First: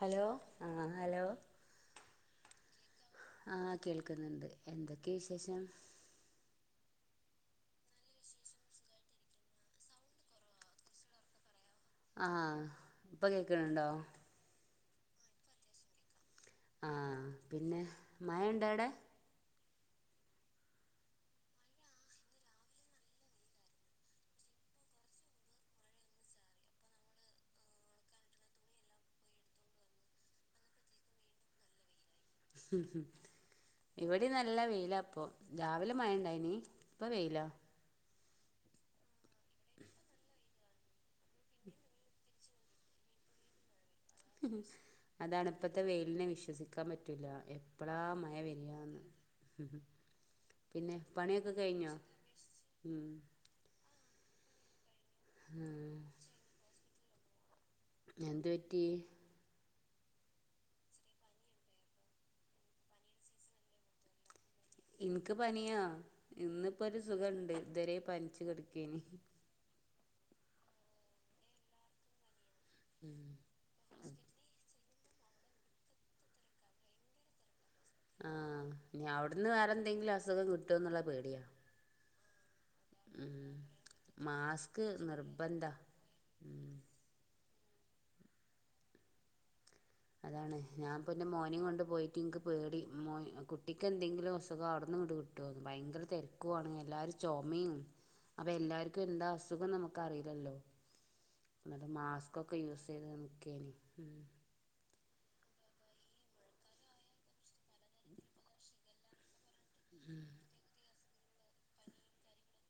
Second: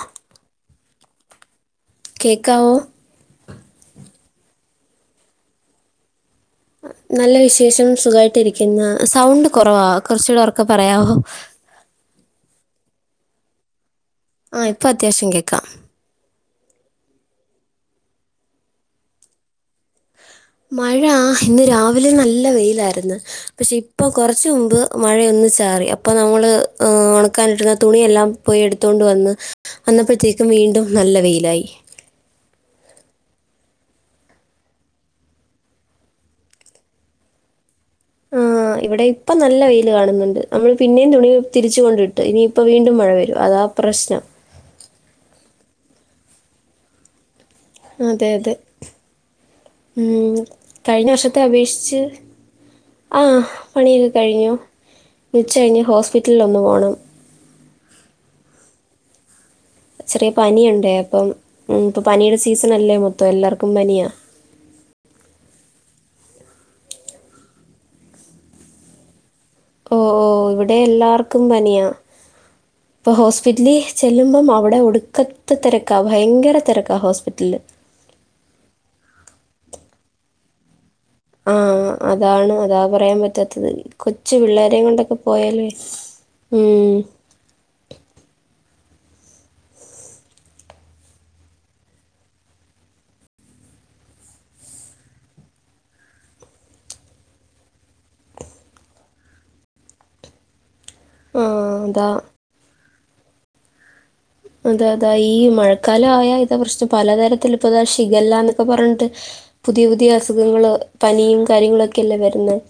Hello ആഹ് hello കേക്കാവോ ആ കേൾക്കുന്നുണ്ട് എന്തൊക്കെയ വിശേഷം നല്ല വിശേഷം സുഖയിട്ട് ഇരിക്കുന്ന സൗണ്ട് കൊ റവാ കുറച്ചൂടെ ഉർക്കെ പറയാവോ ആഹ് ഇപ്പൊ കേക്കണണ്ടോ ആ ഇപ്പൊ അത്യാവശ്യം കേൾക്കാം ആഹ പിന്നെ മയ ഉണ്ട അവിടെ മഴ ഇന്ന് രാവിലെ നല്ല വെയിലായിരുന്നു പക്ഷെ ഇപ്പ കുറച്ച മുമ്പ് മഴയൊന്ന ചാറി അപ്പൾ നമ്മള് ഉണക്കാനിട്ടുന്ന തുണിയെല്ലാം പോയി എടുത്തൊണ്ട് വന്ന് അന്നപ്പോഴത്തേക്കും വീണ്ടും നല്ല വെയിലായി ഇവിടെ നല്ല വെയില അപ്പൊ രാവിലെ മയണ്ടായിനി ഇപ്പ വെയില ആ ഇവിടെ ഇപ്പ നല്ല വെയില് കാണുന്നുണ്ട് നമ്മള് പിന്നേ തുണി തിരിച്ച കൊണ്ടണ്ട് വിട്ട് ഇനിയിപ്പ വീണ്ടും മഴ വരും അതാ പ്രശ്നം അതാണ് ഇപ്പഴത്തെ വെയിലിനെ വിശ്വസിക്കാൻ പറ്റൂല്ല അതെ അതെ ഉം പിന്നെ കഴിഞ്ഞ വർഷത്തെ പണിയൊക്കെ കഴിഞ്ഞോ അപേക്ഷിച്ച് ഉം ആ പണിയെടുക്ക കഴിഞ്ഞു നിച്ച കഴിഞ്ഞ് ആഹ് ഹോസ്പിറ്റലിൽ ഒന്ന് പോണം എന്തു പറ്റി ചെറിയ പനിയുണ്ടേ അപ്പം ഇപ്പ പനിയുടെ സീസൺ അല്ലേ മൊത്തം എല്ലാർക്കും പനിയാ ഇൻക്ക് പനിയാ ഇന്ന്പ്പൊ ഒരു സുഖണ്ട് ഇതുവരെ പനിച്ചു കിടക്കയ്നിം. ഓ ഓ ഇവിടെ എല്ലാർക്കും പനിയാ ഇപ്പൊ ഹോസ്പിറ്റലി ചെല്ലുമ്പം അവിടെ ഒടു ക്കത്ത തെരക്കാ ഭയങ്കര തിരക്കാ ഹോസ്പിറ്റല് ആ ഇനി അവിടുന്ന് വേറെന്തെങ്കിലും അസുഖം കിട്ടൂന്നുള്ള പേടിയാ ആ അതാണ് അതാ പറയാൻ ഉം പറ്റാത്തത് കൊച്ചു പിള്ളേരെയും മാസ്ക് കൊണ്ടൊക്കെ പോയാലേ നിർബന്ധാ ഉം അതാണ് ഞാൻപ്പൊ എന്റെ മോനും കൊണ്ട് പോയിട്ട് ഇനിക്ക് പേടി മോ കുട്ടിക്ക് എന്തെങ്കിലും അസുഖ അവിടുന്ന് കിട്ടുവോ ഭയങ്കര തിരക്കുണ് എല്ലാരും ചുമയും അപ്പൊ എല്ലാർക്കും എന്താ അസുഖം നമുക്ക് അറിയില്ലല്ലോ ആ അത [inaudible] അതെ അതാ ഈ മഴക്കാലം ആയാ ഇത പ്രശച്ച് പലതരത്തി ഇപ്പ ഇതാ ശിഖല്ലന്നൊക്കെ പറഞ്ഞിട്ട് പുതിയ പുതിയ അസുഖങ്ങള പനിയും കാര്യങ്ങളും ഒക്കെല്ലേ വരുന്നത്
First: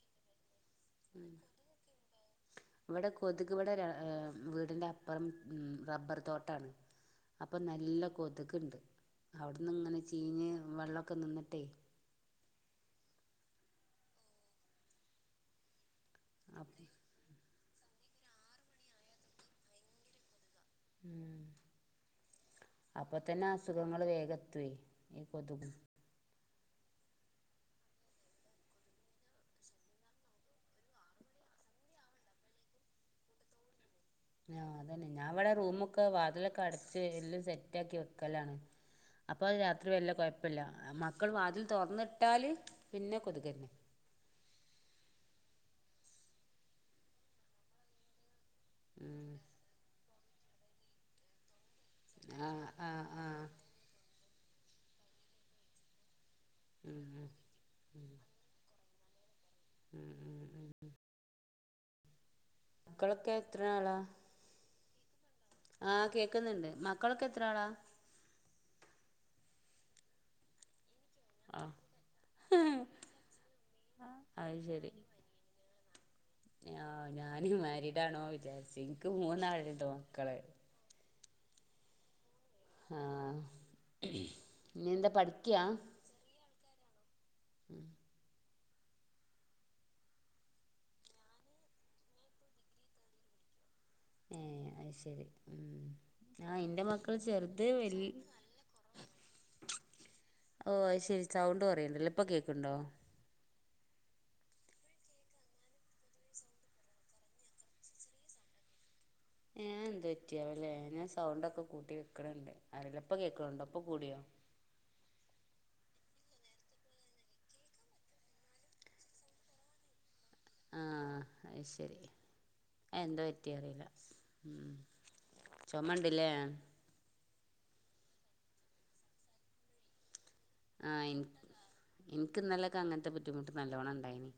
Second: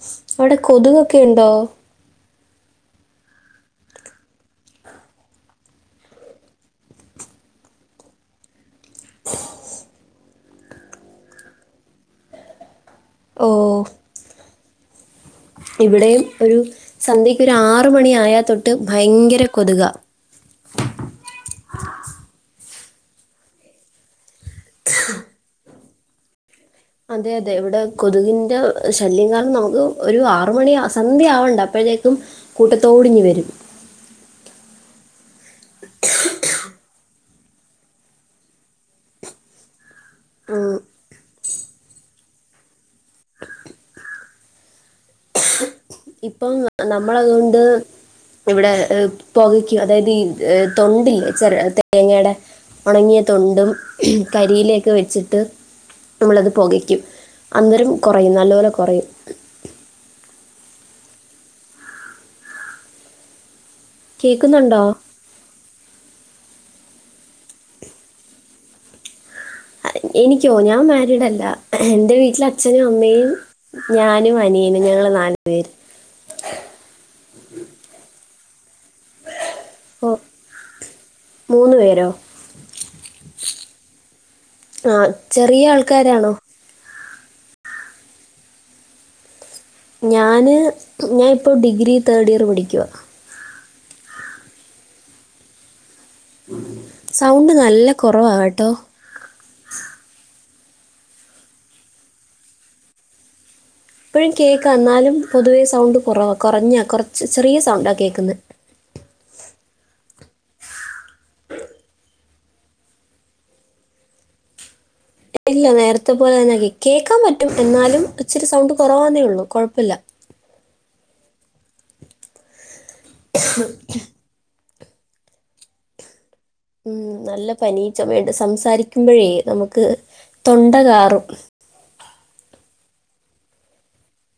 അവിടെ കൊതുകൊക്കെ ഇണ്ടോ ഇവിടെ കൊതുക് ഇവിടെ വീടിന്റെ അപ്പുറം റബ്ബർ തോട്ടാണ് അപ്പൊ നല്ല കൊതുക്ണ്ട് അവിടന്ന് ഇങ്ങനെ ചീഞ്ഞ് വെള്ളക്കെ നിന്നിട്ടെ ഓ ഇവിടേം ഒരു അപ്- സന്ധ്യ ഒരു ആറുമണി ആയ തൊട്ട് ഭയങ്കര കൊതുക അപ്പൊ തന്നെ അസുഖങ്ങൾ വേഗത്തി വരും ഈ കൊതു അതെ അതെ ഇവിടെ കൊതുകിൻ്റെ ശല്യം കാരണം നമുക്ക് ഒരു ആറുമണി സന്ധ്യ ആവണ്ട അപ്പോഴത്തേക്കും കൂട്ടത്തോടിങ്ങ് വരും ആ എാം സെറ്റ ആക്കി വെക്കലാണ് അപ്പൊ ത്രി വല്ല്യ കോയപ്പില്ല ആ, മക്കളും വാതിൽ തുറന്നിട്ടാല് പിന്നെ കൊതുകന്നെ ഇപ്പം നമ്മളതൊണ്ട് ഇവിടെ ഉം പൊകയ്ക്കും അതായത് തൊണ്ടില്ലേ ചെരട്ട തേങ്ങടെ ആ ആ ഉണങ്ങിയ ആ തൊണ്ടും കരിയിലേക്കെ വെച്ചിട്ട് നമ്മളത് ഉം പൊകയ്ക്കും ഉം. അന്നേരം കൊ റയും നല്ലപോലെ കൊറയും മക്കളൊക്കെ കേക്കുന്നുണ്ടോ ആ കേക്കുന്നുണ്ട് മക്കളൊക്കെ എത്ര ആളാ എനിക്കോ ഞാൻ മാ രീടല്ല ആഹ് എന്റെ വീട്ടിൽ അച്ഛനും അമ്മയും ഞാനും അനിയനും ഞങ്ങള് നാല് പേര് ഓ ഞാന് മാരീഡ് ആണോ വി ചാരിച്ചു എനിക്ക് മൂന്നാളുണ്ട് ഓ മക്കളേ മൂന്ന് പേരോ ഇനി ആ എന്താ ചെറിയ ആൾക്കാരാണോ ഉം ഞാന് ഞാൻ ഇപ്പോൾ ഡിഗ്രി തേർഡ് ഇയർ പഠിക്കുവാ ഏ അത് ശരി ഉം ആഹ് ഇന്റെ മക്കള് സൗണ്ട് ചെറുത് നല്ല വല് കുറവാ കേട്ടോ ഓ അത് ശരി സൗണ്ട് കുറയണുണ്ടല്ലേ ഇപ്പൊ കേക്കണുണ്ടോ ഇപ്പഴും കേക്കാം എന്നാലും പൊതുവേ സൗണ്ട് കുറവാ കുറഞ്ഞാ കുറച്ച് ചെറിയ സൗണ്ടാ കേക്കുന്നേ അത് എന്ത് പറ്റിയതാവൂല്ലേ ഞാൻ സൗണ്ടൊക്കെ കൂട്ടി വെക്കണണ്ട് അറീല്ല ഇപ്പ കേക്കണുണ്ടൊ ഇപ്പോ കൂടിയോ ഇല്ല നേരത്തെ പോലെ തന്നെ കേൾക്കാൻ പറ്റും എന്നാലും ഇച്ചിരി സൗണ്ട് കുറവാന്നേ ഉള്ളൂ കുഴപ്പവില്ല ആ അത് ശരി എന്തോറ്റി അറിയില്ല ഉം ചൊമയുണ്ട് അല്ലിയോ ഉം നല്ല പനി ചോമേ ഒണ്ട് സംസാരിക്കുമ്പോഴേ നമുക്ക്- തൊണ്ടകാറും എനിക്ക് ഇന്നലെയൊക്ക അങ്ങനത്തെ ബുദ്ധിമുട്ട് നല്ലോണ്ണം ഉണ്ടായിന്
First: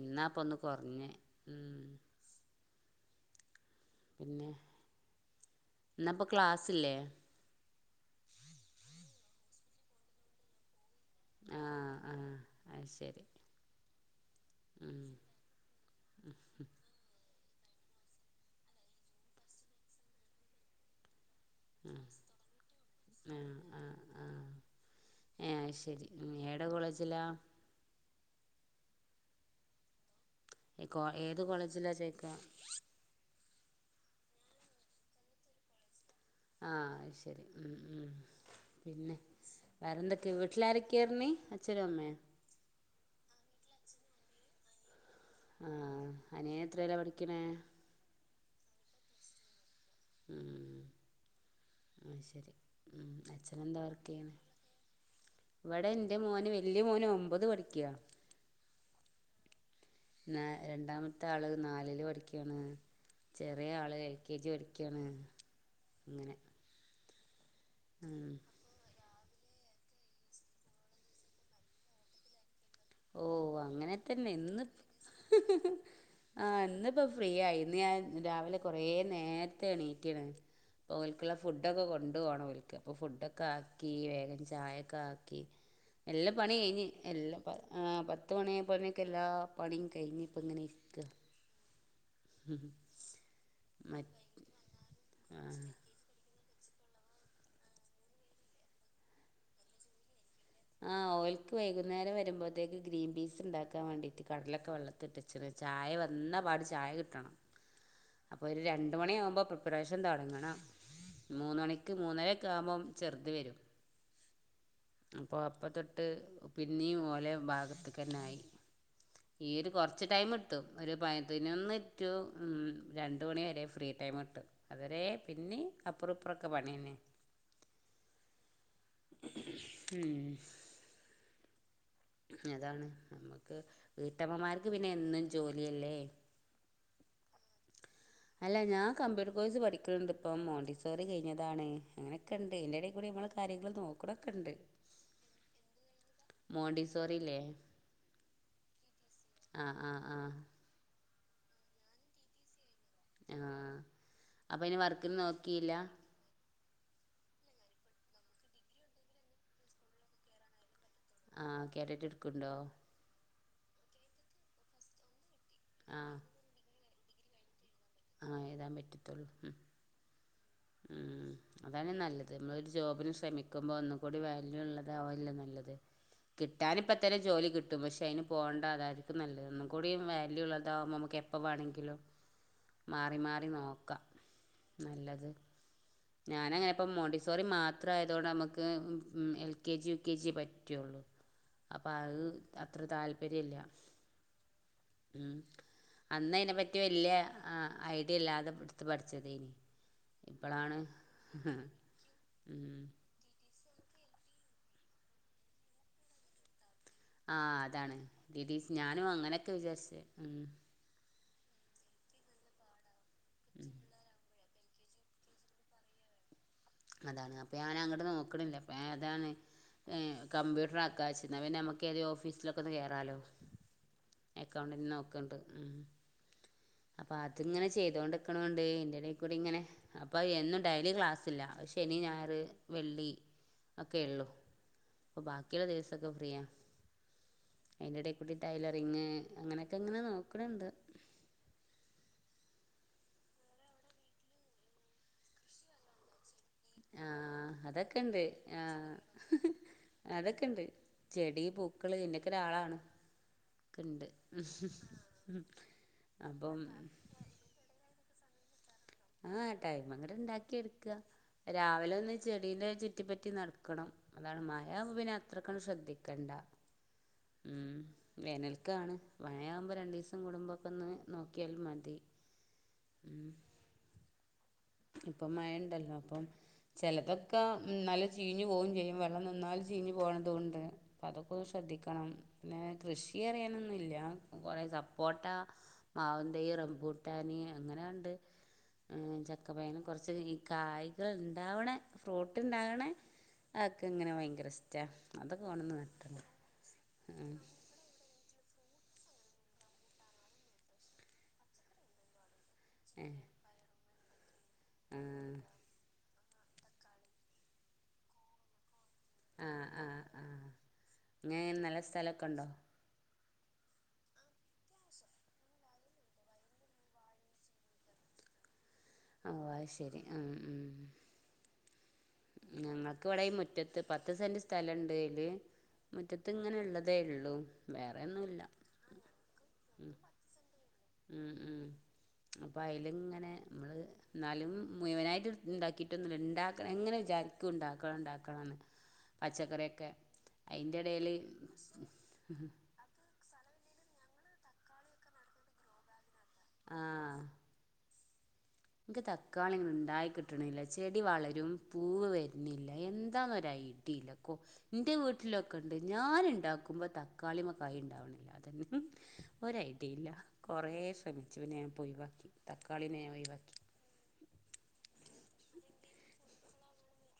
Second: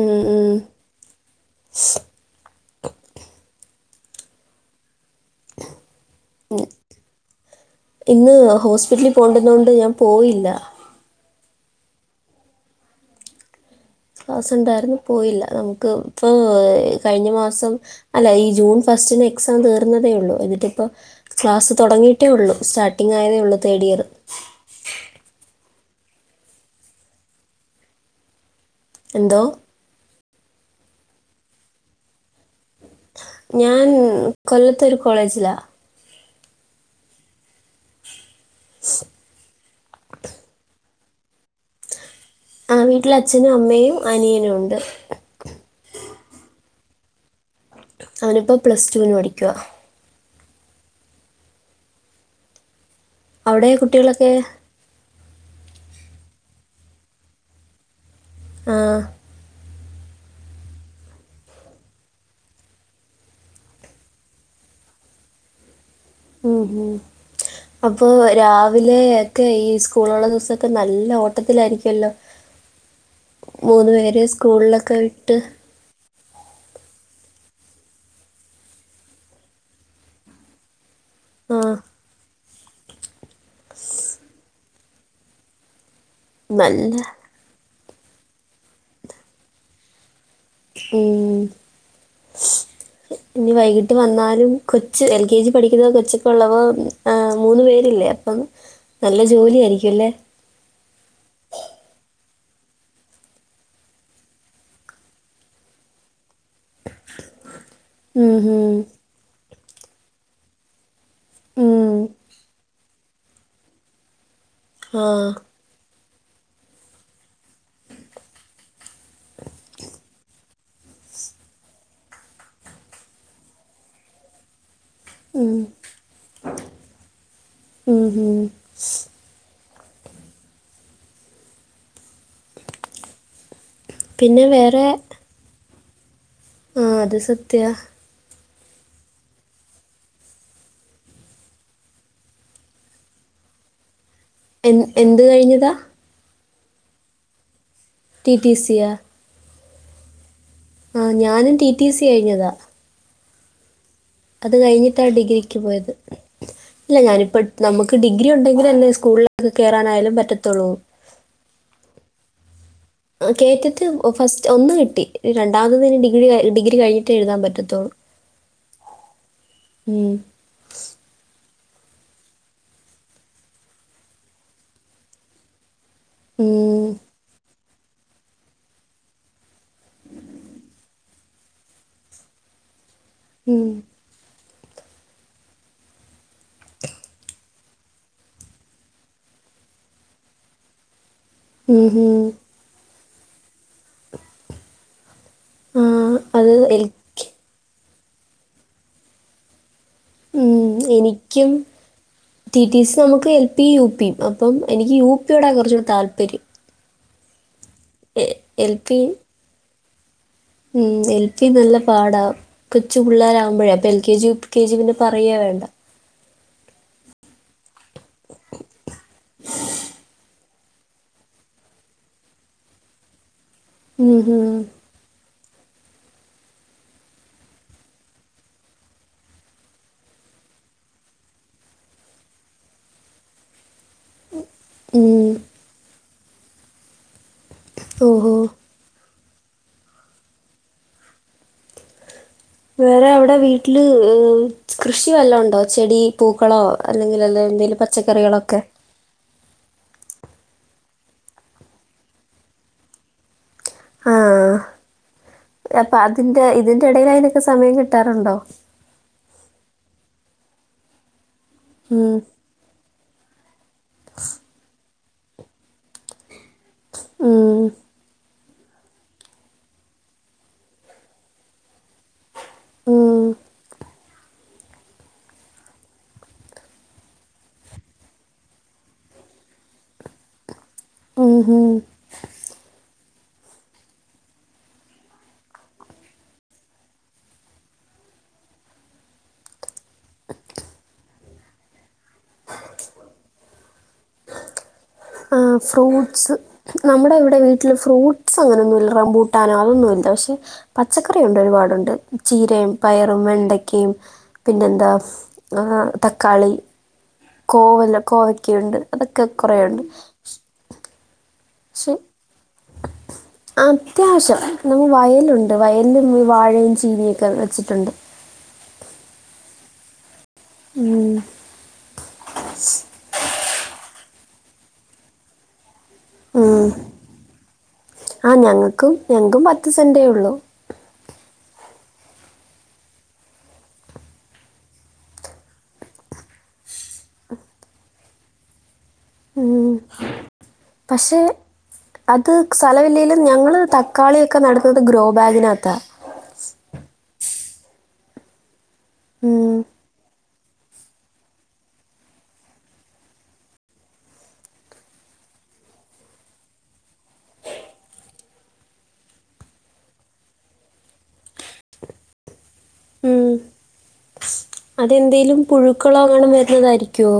ഉം, ഇപ്പൊ ഉം. ഒന്ന് കോറഞ്ഞെ ഉം [inaudible] പിന്നെ ഇന്ന് ഇപ്പൊ ക്ലാസ്ല് ഇല്ലേ ഇന്ന് ഹോസ്പിറ്റലിൽ പോണ്ടുന്നോണ്ട് ഞാൻ പോയില്ല ആഹ് ആഹ് അത് ശരി ക്ലാസ്സ്‌ ഇണ്ടാരുന്നു ഉം പോയില്ല നമുക്ക്പ്പ് കഴിഞ്ഞ മാ സം അല്ല ഈ ജൂൺ ഫസ്റ്റിന് എക്സാം തീർന്നതേ ഉള്ളൂ എന്നിട്ടിപ്പ ക്ലാസ് ഉം തുടങ്ങിട്ടേ ഉള്ളു സ്റ്റാർട്ടിംങ്ങ് ആയതേ ആഹ് ഉള്ളൂ തേർഡ് ആഹ് ഇയർ ആഹ് ഏഹ് അത് ശരി ഏടെ കോളേജിലാ എന്തോ ഈ കോ ഏത് കോളേജിലാ ചേക്ക ഞാൻ കൊല്ലത്ത് ഒരു കോളേജിലാ ആഹ് അയ്ശരി ഉം ഉം പിന്നെ വേറെന്തൊക്കെ വീട്ടിലാര ക്കെർണി അച്ഛനും അമ്മയും ആ വീട്ടില് അച്ഛനും അമ്മയും അനിയനും ഉണ്ട് ആഹ് അനിയ എത്രല്ല പഠിക്കണേ അവനിപ്പോ പ്ലസ്ടുന് പഠിക്കുവ ഉം ആഹ് ശരി ഉം അവിടെ അച്ഛനെന്താ വർക്ക് കുട്ടികളൊക്കെ ചെയ്യണേ ഇവിടെ എന്റെ മോന് വല്യ മോന് ഒമ്പത് പഠിക്യാ ആഹ് ന്നെ രണ്ടാമത്തെ ആള് നാലില് പഠിക്കണ് ചെറിയ ആള് എൽ കെ ജി പഠിക്കണ് മ്മ് ഹും അപ്പൊ ഉം രാവിലേ ഒക്കെ ഈ സ്കൂളൊള്ള ദിവസൊക്കെ നല്ല ഓട്ടത്തിലായിരിക്കുവല്ലോ ഓ മൂന്നു അങ്ങനെ പേരെ തന്നെ ഇന്ന് സ്കൂളിലൊക്കെ വിട്ട് ഇപ്പൊ ഫ്രീയായി ഇന്ന് ഞാൻ രാവിലെ കൊറേ നേരത്തെ എണീറ്റയണ് ഓൽക്കുള്ള ആ ഫുഡ് ഒക്കെ കൊണ്ടു പോണം ഓര് ക്ക് അപ്പൊ ഫുഡൊക്കെ ആക്കി വേഗം ചായൊക്കെ ആക്കി എല്ലാ പണി കഴിഞ്ഞ് നല്ല എല്ലാം പ ആ പത് ത്ത് മണിയായപ്പോനേക്ക് എല്ലാ പണിയും കഴിഞ്ഞ് ഇങ്ങനെയിരിക്കാ ഉം. ഇനി വൈകിട്ട് വന്നാലും കൊച്ച് എൽ കെ ജി ആഹ് പഠിക്കുന്ന കൊച്ച് ഉള്ളവ് ഏ മൂന്നു പേരില്ലേ അപ്പം നല്ല ജോലി ആയിരിക്കും എല്ലേ ആ ഓയിൽക്ക് വൈകുന്നേരം വരുമ്പോഴത്തേക്ക് ഗ്രീൻ പീസ് ഉണ്ടാക്കാൻ വേണ്ടിട്ട് കടലൊക്കെ വെള്ളത്തിയിട്ട് വെച്ചണ് ചായ വന്ന പാട് ചായ കിട്ടണം ഉം, അപ്പൊ ഒരു ഉം, രണ്ട് മണിയാവുമ്പോ പ് ഇപ്രാവശ്യം തൊടങ്ങണം മൂന്ന് മണിക്ക് ഉം. മൂന്നരയൊക്കെ ആവുമ്പം ചെറുത് വരും ആ അപ്പോ അപ്പത്തൊ ട്ട് പിന്നീ ഓലെ ഭാഗത്തക്കന ആയി ഈ ഒരു കുറച്ച് ടൈം ഇത്തും ഒരു പതിനൊന്ന് റ്റു ഉം രണ്ട് മണി വരെ ഫ്രീ ടൈമ് കിട്ടും അതുവരേ പിന്നെ അപ്പുറുപ്പുറൊക്കെ പണിയന്നെ ഉം ഉം. ഉം അതാണ് നമ്മുക്ക് പിന്നെ വീട്ടമ്മമാർക്ക് വേറെ പിന്നെ എന്നും ജോലി യല്ലേ ആ അത് സത്യാ അല്ല ഞാൻ കമ്പ്യൂട്ടർ കോഴ്സ് പഠിക്കണണ്ട് ഇപ്പം മോണ്ടിസോറി കഴിഞ്ഞതാണ് അങ്ങനെയൊക്കെണ്ട് ഇതിന്റെ ഇടേ കൂടി നമ്മള് കാര്യങ്ങള് നോ എൻ എന്ത് കഴിഞ്ഞതാ മോഡിസ് സോറില്ലേ ടി ടി സി യാ ആ ആ ആ ആ ഞാനും ടി ടി സി കഴിഞ്ഞതാ ആആ അത് കഴിഞ്ഞിട്ടാ ഡിഗ്രിക്ക് പോയത് ഇല്ല ഞാനിപ്പെട് നമുക്ക് ഡിഗ്രി ഉണ്ടെങ്കിൽ അല്ലേ സ്കൂളിലൊക്കെ കയറാനായാലും പറ്റത്തോള്ളൂ ആ കേറിറ്റ് ഇടുക്കണ്ടോ കേറ്റിട്ട് ഫസ്റ്റ് ഒന്ന് കിട്ടി രണ്ടാമത്ന്നെ ആ ഡിഗ്രി ഡിഗി കഴി റ്റ എഴുതാൻ പറ്റത്തുള്ളൂ ഏതാ പറ്റത്തുള്ളൂ ഉം. ഉം. ഉം. അതാണ് നല്ലത് നമ്മളൊ ഒരു ജോബിന് ശ്രമിക്കുമ്പോൾ ഒന്നും കൂടി വാല്യൂ ഉള്ളതാാവല്ലോ നല്ലത് ഉം. കിട്ടാനിപ്പ അത്തരം ജോലി കി പക്ഷെ അതിന് പോകേണ്ട അതായിരിക്കും നല്ലത് ഒന്നും കൂടി വാല്യൂ ഉള്ളതാക നമുക്ക് എപ്പോ വേണമെങ്കിലും മാ മറിമാറി ഉം. നോക്കാം നല്ലത് ഞാനങ്ങനെ ഇപ്പ മോണ്ടിസോറി മാത്രംയതുകൊണ്ട് നമുക്ക് L K G U K ജിയ പറ്റുള്ളു. ഉം. അപ്പൊ ഉം. അഹ് അത്ര താല് വരില്ല. ഉ ആ അന്ന് അതിനെ അത് പറ്റി എൽ- വലിയ ആ ഐഡിയ ഇല്ലാതെ എടുത്ത് പഠിച്ചത് എനി ഉം എനിക്കും ടി ഉം. ടിസ് നമുക്ക് പി യു പിയും അപ്പം എനിക്ക് യുപിയോടെ കുറച്ച താല്പര്യം ആ അതാണ് ടി ടി സി ഞാനും അങ്ങനെയൊക്കെ വിചാരിച്ച് ഉം ഉം എൽ പി നല്ല പാടാ കൊചുള്ളരാവകുമ്പഴേ അപ്പോൾ L K G U K K G പിന്നെ പറയ വേണ്ട അതാണ് അപ്പൊ ഞാൻ അങ്ങോട്ട് നോക്കണില്ലേ അപ്പൊ അതാണ് ഏ കമ്പ്യൂട്ടർ ആക്കാ വച്ചിരുന്ന പിന്നെ നമ്മുക്ക് ഏത് ഓഫീസിലൊക്കെ ഒന്ന് കേയറാലോ ഉം ഹും. അക്കൗണ്ടിന് നോക്കണ്ട് അപ്പൊ അതിങ്ങനെ ചെയ്തോണ്ടിക്കണോണ്ട് എന്റെറെടൽക്കൂടി ഇങ്ങനെ അപ്പൊ എന്നും ഡൈലി ക്ലാസ്സില്ല പക്ഷ ശനി ഞാറ് വെള്ളി ഒക്കെ ഉള്ളൂ അപ്പൊ ഉം. ബാക്കിയുള്ള ദിവസ ഇപ്പം ഫ്രീയ ഓഹോ അതിന്റെടെകുട്ടി ടൈലറിങ് അങ്ങനെയൊക്കെ എങ്ങനെ നോക്കണണ്ട് വേറെ അവിടെ വീട്ടില് കൃഷി വല്ല ഉണ്ടോ ചെടി പൂ ക്കളോ ആ അല്ലെങ്കിൽ എന്തെങ്കിലും പച്ചക്കറികളൊക്കെ അതൊക്കെുണ്ട് ചെടി പൂക്കള് ഇന്നൊക്കെ ഒരാളാണ് ഒക്ക ഉണ്ട് ആ അപ്പം അപ്പം ഉണ്ടോ ആ ടൈമങ്ങെട്ട് ഇണ്ടാക്കിയെ എടുക്ക രാവിലെ ഒന്ന് ഉം. ചെടിന്റെ ചുറ്റിപ്പറ്റി നടക്കണം അതാണ് മഴ ആകുബോ ആ ത്രക്കണ്ട് ശ്രദ്ധിക്കണ്ട ഉം വേനൽ ക്കാണ് മഴയാവുമ്പോ രണ്ടു ദിവസം കുടുമ്പോക്കൊ ഒന്ന് നോക്കിയാലും മതി ഉം ഇപ്പൊ മഴ ഉണ്ടല്ലോ അപ്പം ചിലതൊക്കെ നല്ല ചീഞ്ഞു പോവും ചെയ്യും വെള്ളം നിന്നാലും ചീഞ്ഞു പോണത് ഉണ്ട് ഉം അതൊക്കെ ഹും. ശ്രദ്ധിക്കണം പിന്നെ കൃഷി ക്കി അറിയാനൊന്നുമില്ല കുറെ സപ്പോട്ട മാവുന്തയ് റംബൂട്ടാനി അങ്ങനെ ഇണ്ട് ചക്ക ചക്ക [unintelligible] കുറച്ച് ഈ കായ്കൾ ഉണ്ടാവണ ഫ്രൂട്ട് ഉണ്ടാവണേ അതൊക്കെ ഇങ്ങനെ ഭയങ്കര ഇഷ്ട ആ ഫ്രൂട്ട്സ് നമ്മുടെ ആഹ് ഇവിടെ വീട്ടിൽ ഫ്രൂ ട്ട്സ് അങ്ങനൊന്നും ഇല്ല റമ്പൂട്ടാനോ അതൊന്നും ഇല്ല പക്ഷെ പച്ചക്കറി ഉണ്ട് ഒരുപാടുണ്ട് ചീരയും ഏഹ് പയറും വെണ്ടക്കയും പിന്നെന്താ ഫ് ആഹ് ആ തക്കാളി കോവലം കോവക്കയുണ്ട് അതൊക്കെ കൊറെയുണ്ട് അങ്ങനെ നല്ല സ്ഥലക്കൊണ്ടോ അത്യാശ്യം നമ്മ വയലുണ്ട് വയലിൽ ഈ വാഴയും ചീനിയും ഒക്കെ വെച്ചിട്ടുണ്ട് ഓ അത് ശരി ആം ഉം ഞങ്ങൾക്ക് ഇവിടെ ഈ മുറ്റത്ത് പത്ത് സെന്റ് സ്ഥലുണ്ട് അയില് മുറ്റത്ത് ഇങ്ങനെ ഉം ഉള്ളതേ ഉള്ളൂ ആ വേറെയൊന്നുല്ല ഞങ്ങക്കും ഞങ്ങക്കും പത്ത് ഉം സെന്റേ ഉള്ളു ഉം ഉം അപ്പൊ അയില് ഇങ്ങനെ നമ്മള് എന്നാലും മുഴുവനായിട്ട് ഇണ്ടാക്കിട്ടൊന്നുല്ല ഇണ്ടാക്കണം എങ്ങനെ വിചാരിക്കും ഉണ്ടാക്കണം ഉണ്ടാക്കണംന്ന് ഉം. പച്ചക്കറിയൊക്കെ അയിന്റെടയില് പക്ഷേ അത് സ്ഥലമില്ലെങ്കിലും ഞങ്ങൾ തക്കാളിയൊക്കെ നടുന്നത് ഗ്രോ ബാഗിനകത്താ എക്ക് തക്കാളി ഉം. ങ്ങനെ ഉണ്ടായി കിട് കിട്ടണില്ല ചെടി വളരും പൂവ് വരുന്നില്ല എന്താന്നൊ ഐഡിയില്ല കോ എൻ്റെ വീട്ടിലൊക്കെ ഉണ്ട് ഞാന് ഉണ്ടാക്കുമ്പോൾ തക്കാളീമ ക്കായ ഉണ്ടാവണില്ല അതൊന്നും ഒരു ഐഡിയില്ല കുറേ ശ്രമിച്ചു പിന്നെ ഞാൻ ഒയിവാക്കി തക്കാളിനെ ഞാൻ ഉം. ഒയിവാക്കി അതെന്തേലും പുഴുക്കളോങ്ങാണം വരുന്നതായിരിക്കോ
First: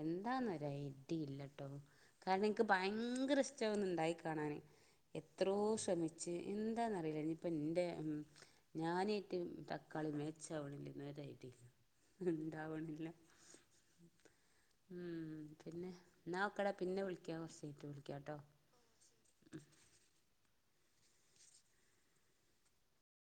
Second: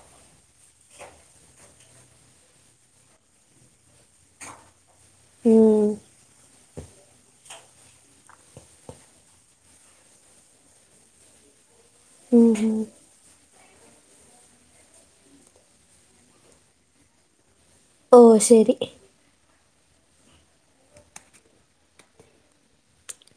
എന്താന്നരു ഐഡയില്ല ട്ടോ കാരണം എനിക്ക് ഭയങ്കര ഇഷ്ടാ ഒന്ന് ഇണ്ടായി കാണാന്. എത്രയോ ഉം. ശ്രമിച്ച് എന്താന്നറിയില്ല ഇനിയിപ്പ ഇന്റെ ഉം ഞാനായിട്ട് തക്കാളി മാച്ചാവണിലേ ഒന്ന് ഒരൈഡിയില്ലാ ഉം. ഉം. ഉണ്ടാവണില്ല ഉം പിന്നെ എന്നാ വെക്കടാ പിന്നെ വിളിക്കാ കൊറ്ച കഴിഞ്ഞിട്ട് ഓ വിളിക്കാട്ടോ ശരി. ആഹ് ശെരി ഉം